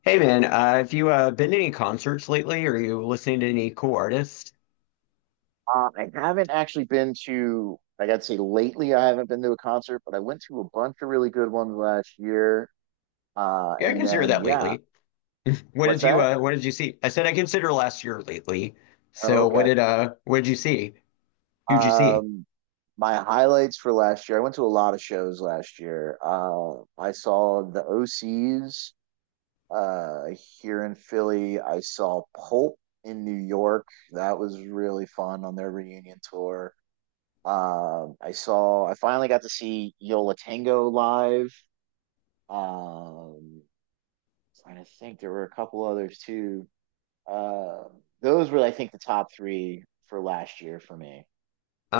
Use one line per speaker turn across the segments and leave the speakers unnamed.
Hey man, have you been to any concerts lately? Are you listening to any cool artists?
I haven't actually been to, like I'd say lately, I haven't been to a concert, but I went to a bunch of really good ones last year.
Yeah, I
And
consider
then,
that
yeah.
lately.
What's that?
What did you see? I said I consider last year lately.
Oh,
So
okay.
what did you see? Who'd you see?
Um, my highlights for last year, I went to a lot of shows last year. I saw the OCs uh, here in Philly. I saw Pulp in New York. That was really fun on their reunion tour. I finally got to see Yola Tango live. Um, Trying to think, there were a couple others too. Uh, those were, I think, the top three for last year for me.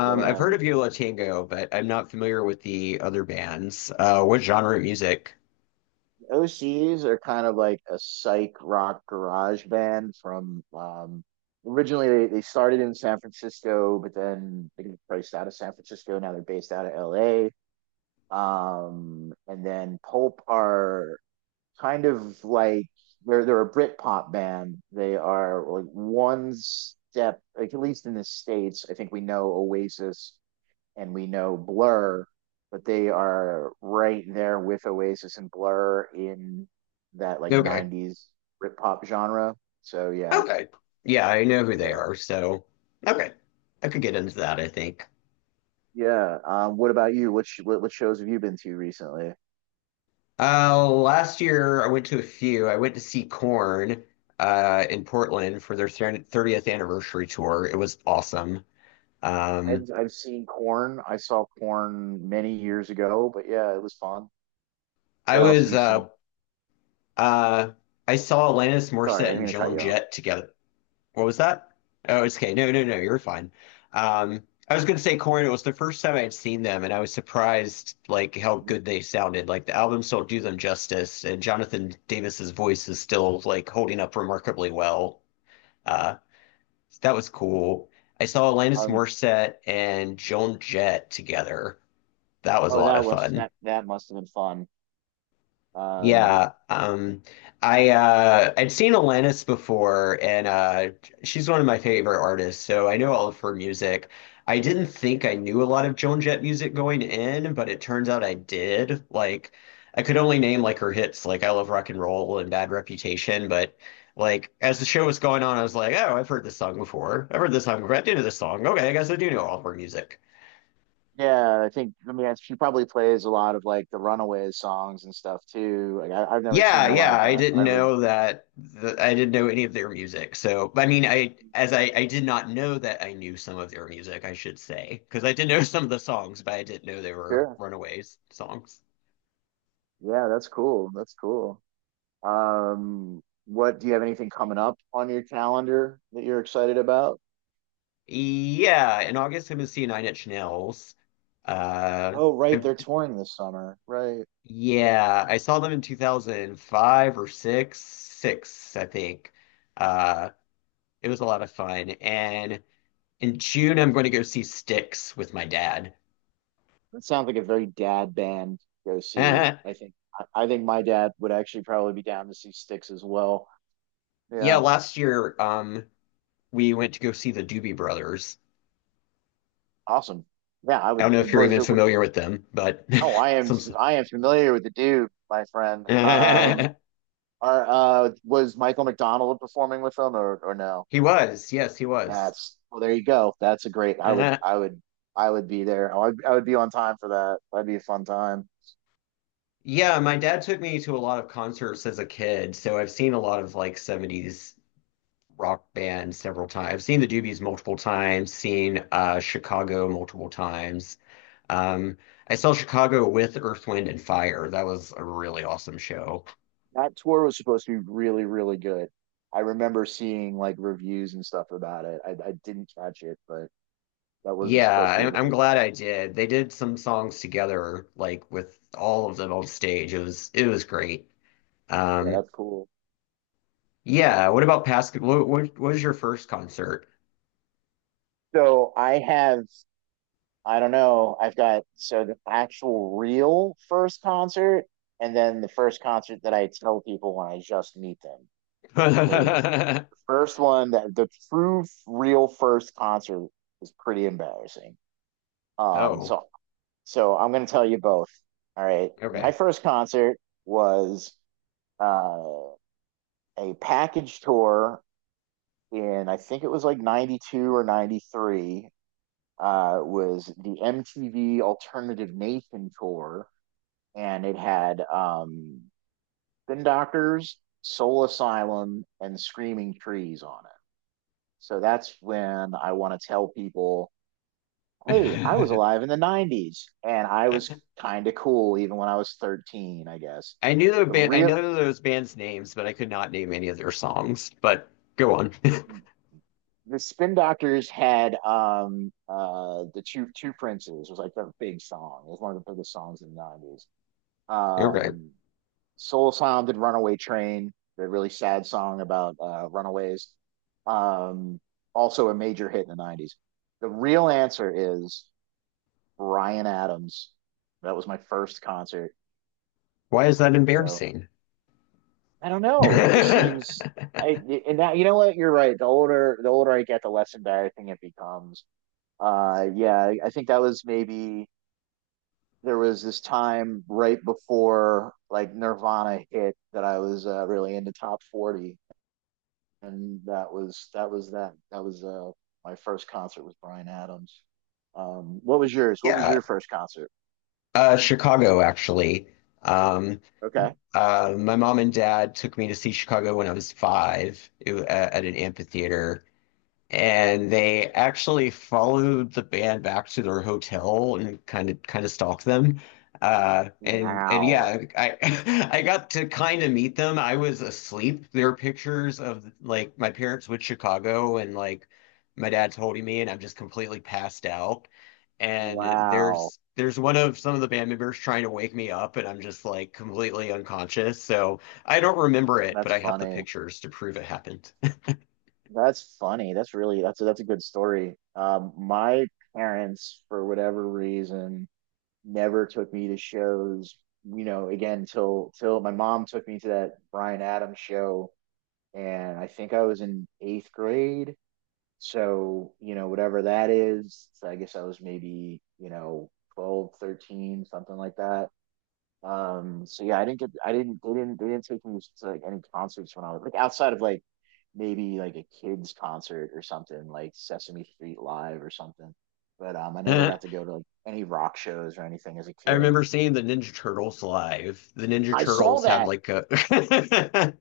What
I've heard of Yola Tango, but I'm not familiar with the other bands. What genre of music?
OCs are kind of like a psych rock garage band from originally they started in San Francisco, but then they got priced out of San Francisco. Now they're based out of LA. And then Pulp are kind of like they're a Britpop band. They are like one step, like at least in the states. I think we know Oasis and we know Blur, but they are right there with Oasis and Blur in that like
Okay.
'90s Britpop genre. So yeah,
Okay. Yeah, I know who they
yeah,
are, so okay. I could get into that, I think.
yeah. What about you? What, sh- what shows have you been to recently?
Last year I went to a few. I went to see Corn in Portland for their 30th anniversary tour. It was awesome. Um,
I've seen Corn. I saw Corn many years ago, but yeah, it was fun.
I
What else have
was
you seen?
uh I saw Alanis
Sorry, I
Morissette
didn't
and
mean to cut
Joan
you off.
Jett together. What was that? Oh, it's okay. No, no, no, you're fine. I was gonna say Corn. It was the first time I had seen them, and I was surprised like how good they sounded. Like the albums don't do them justice, and Jonathan Davis's voice is still like holding up remarkably well. Uh, So that was cool. I saw Alanis
Um,
Morissette and Joan Jett together. That was a
oh,
lot of fun.
that must have been fun. Um,
Yeah, I I'd seen Alanis before, and she's one of my favorite artists, so I know all of her music. I didn't think I knew a lot of Joan Jett music going in, but it turns out I did. Like, I could only name like her hits, like "I Love Rock and Roll" and "Bad Reputation," but like as the show was going on, I was like, "Oh, I've heard this song before. I've heard this song before. I do know this song. Okay, I guess I do know all of her music."
yeah, I think I mean she probably plays a lot of like the Runaways songs and stuff too. Like I've never seen
Yeah,
her
yeah,
live, but
I didn't
I would.
know that I didn't know any of their music. So, I mean, I as I did not know that I knew some of their music, I should say, because I did know some of the songs, but I didn't know they were
Sure.
Runaways songs.
Yeah, that's cool. That's cool. What do you have anything coming up on your calendar that you're excited about?
Yeah, in August I'm gonna see Nine Inch Nails. Uh,
Oh, right,
I,
they're touring this summer. Right.
yeah, I saw them in 2005 or six, I think. Uh, it was a lot of fun. And in June I'm going to go see Styx with my dad.
That sounds like a very dad band to go see. I think my dad would actually probably be down to see Sticks as well.
Yeah,
Yeah.
last year we went to go see the Doobie Brothers.
Awesome. Yeah, I
I don't
would.
know if you're
Was
even
it?
familiar with them, but
Oh, I am.
some
I am familiar with the dude, my friend. Are Was Michael McDonald performing with them or no?
he was. Yes, he was.
That's Well, there you go. That's a great. I would.
Uh-huh.
I would. I would be there. I would. I would be on time for that. That'd be a fun time.
Yeah, my dad took me to a lot of concerts as a kid, so I've seen a lot of like 70s rock bands several times. I've seen the Doobies multiple times, seen Chicago multiple times. Um, I saw Chicago with Earth, Wind and Fire. That was a really awesome show.
That tour was supposed to be really, really good. I remember seeing like reviews and stuff about it. I didn't catch it, but that was
Yeah,
supposed to be a
I'm
really.
glad I did. They did some songs together, like with all of them on stage. It was great.
Yeah,
Um,
that's cool.
yeah. What about past? What was your first concert?
So I have I don't know. I've got so the actual real first concert, and then the first concert that I tell people when I just meet them. Because the first one, that the true real first concert was pretty embarrassing. Um,
Oh,
so so I'm gonna tell you both. All right. My
okay.
first concert was uh a package tour in I think it was like '92 or '93 was the MTV Alternative Nation tour, and it had Spin Doctors, Soul Asylum, and Screaming Trees on it. So that's when I want to tell people, hey, I was
I
alive in the '90s and I was kind of cool even when I was 13, I guess.
knew the
The
band. I
real
know those bands' names, but I could not name any of their songs. But go on.
the Spin Doctors had the two princes. It was like their big song. It was one of the biggest songs in the '90s.
Okay.
Um Soul Sound did Runaway Train, the really sad song about runaways. Um, Also a major hit in the '90s. The real answer is Brian Adams. That was my first concert.
Why is that
So
embarrassing?
I don't know. It just seems. I and that You know what? You're right. The older I get, the less embarrassing it becomes. Yeah, I think that was maybe there was this time right before like Nirvana hit that I was really into top 40. And that was my first concert with Brian Adams. What was yours? What was
Yeah,
your first concert?
Chicago actually. Um,
Okay.
Uh, my mom and dad took me to see Chicago when I was five at an amphitheater. And they actually followed the band back to their hotel and kind of stalked them. And
Wow.
yeah, I I got to kind of meet them. I was asleep. There are pictures of like my parents with Chicago and like my dad's holding me and I'm just completely passed out. And
Wow.
there's one of some of the band members trying to wake me up and I'm just like completely unconscious. So I don't remember it, but
That's
I have the
funny.
pictures to prove it happened.
That's funny. That's a good story. My parents, for whatever reason, never took me to shows. You know, again, till my mom took me to that Brian Adams show, and I think I was in eighth grade. So whatever that is. So I guess I was maybe, 12, 13, something like that. So yeah, I didn't get I didn't they didn't take me to like any concerts when I was, like, outside of like maybe like a kids concert or something like Sesame Street live or something. But I never got to go to like any rock shows or anything as a
I
kid.
remember seeing the Ninja Turtles live. The Ninja
I saw
Turtles had
that.
like a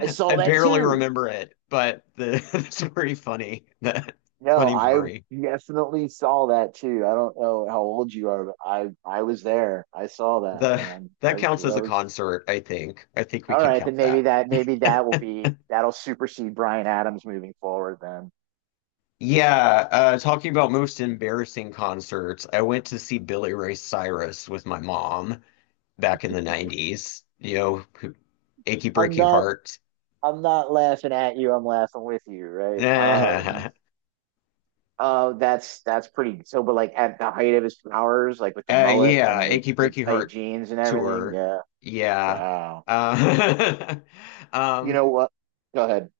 I saw that
barely
too.
remember it, but the it's pretty funny. That
No,
funny
I
memory.
definitely saw that too. I don't know how old you are, but I was there. I saw that,
The
man. I
That counts as
That
a
was
concert, I think. I think we
all
can
right. Then
count that.
maybe that will be that'll supersede Brian Adams moving forward. Then
Yeah, uh, talking about most embarrassing concerts, I went to see Billy Ray Cyrus with my mom back in the 90s. You know, who- Achy
I'm
Breaky
not
Heart.
I'm not laughing at you. I'm laughing with you, right? Oh, that's pretty. So, but like at the height of his powers, like with the mullet
Yeah,
and the
Achy
the
Breaky
tight
Heart
jeans and everything.
tour.
Yeah.
Yeah.
Wow.
Uh,
You
um,
know what? Go ahead.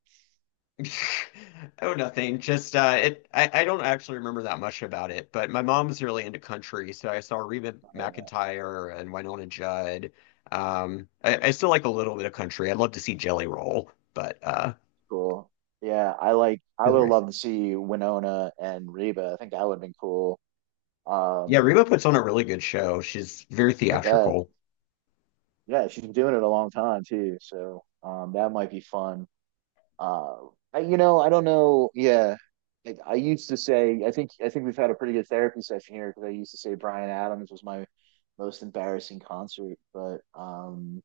oh, nothing. Just it. I don't actually remember that much about it, but my mom was really into country, so I saw Reba McEntire and Winona Judd. I still like a little bit of country. I'd love to see Jelly Roll, but
Cool. Yeah, I like. I
for the
would
reason.
love to see Winona and Reba. I think that would have been cool.
Yeah,
Um,
Reba puts on a really good show. She's very
I bet.
theatrical.
Yeah, she's been doing it a long time too, so that might be fun. Uh, I don't know. Yeah, like I used to say. I think we've had a pretty good therapy session here because I used to say Brian Adams was my most embarrassing concert, but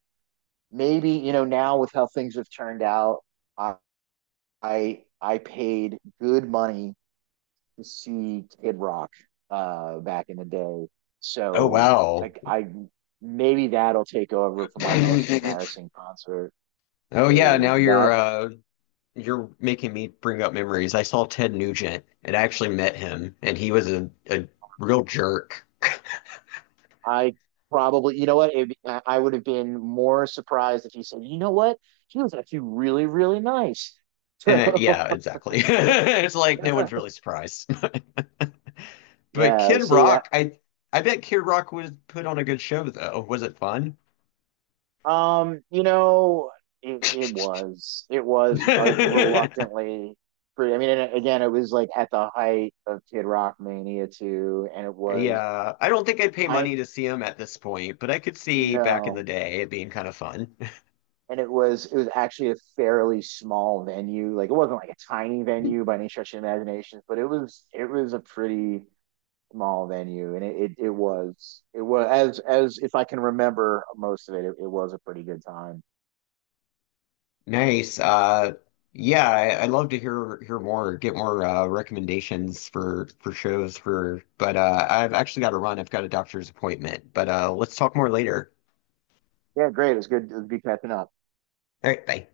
maybe, now with how things have turned out, I I paid good money to see Kid Rock back in the day.
Oh
So
wow.
like I maybe that'll take over for my most embarrassing concert.
Oh yeah, now
Because
you're
that,
uh, you're making me bring up memories. I saw Ted Nugent and I actually met him, and he was a real jerk.
I probably, you know what, it, I would have been more surprised if he said, you know what, he was actually really really nice.
And yeah,
So
exactly. It's like no one's really surprised. But
yeah,
Kid
see that.
Rock, I bet Kid Rock was put on a good show though. Was it fun?
You know, it was like reluctantly free. I mean, and again, it was like at the height of Kid Rock mania too, and it was
Yeah, I don't think I'd pay
kind
money to see him at this point, but I could see back in the
no,
day it being kind of fun.
and it was actually a fairly small venue. Like it wasn't like a tiny venue by any stretch of the imagination, but it was a pretty small venue, and it was as if I can remember most of it, it was a pretty good time.
Nice. Yeah, I'd love to hear more, get more recommendations for shows for. But I've actually got to run. I've got a doctor's appointment. But let's talk more later.
Yeah, great. It was good. It was good catching up.
All right, bye.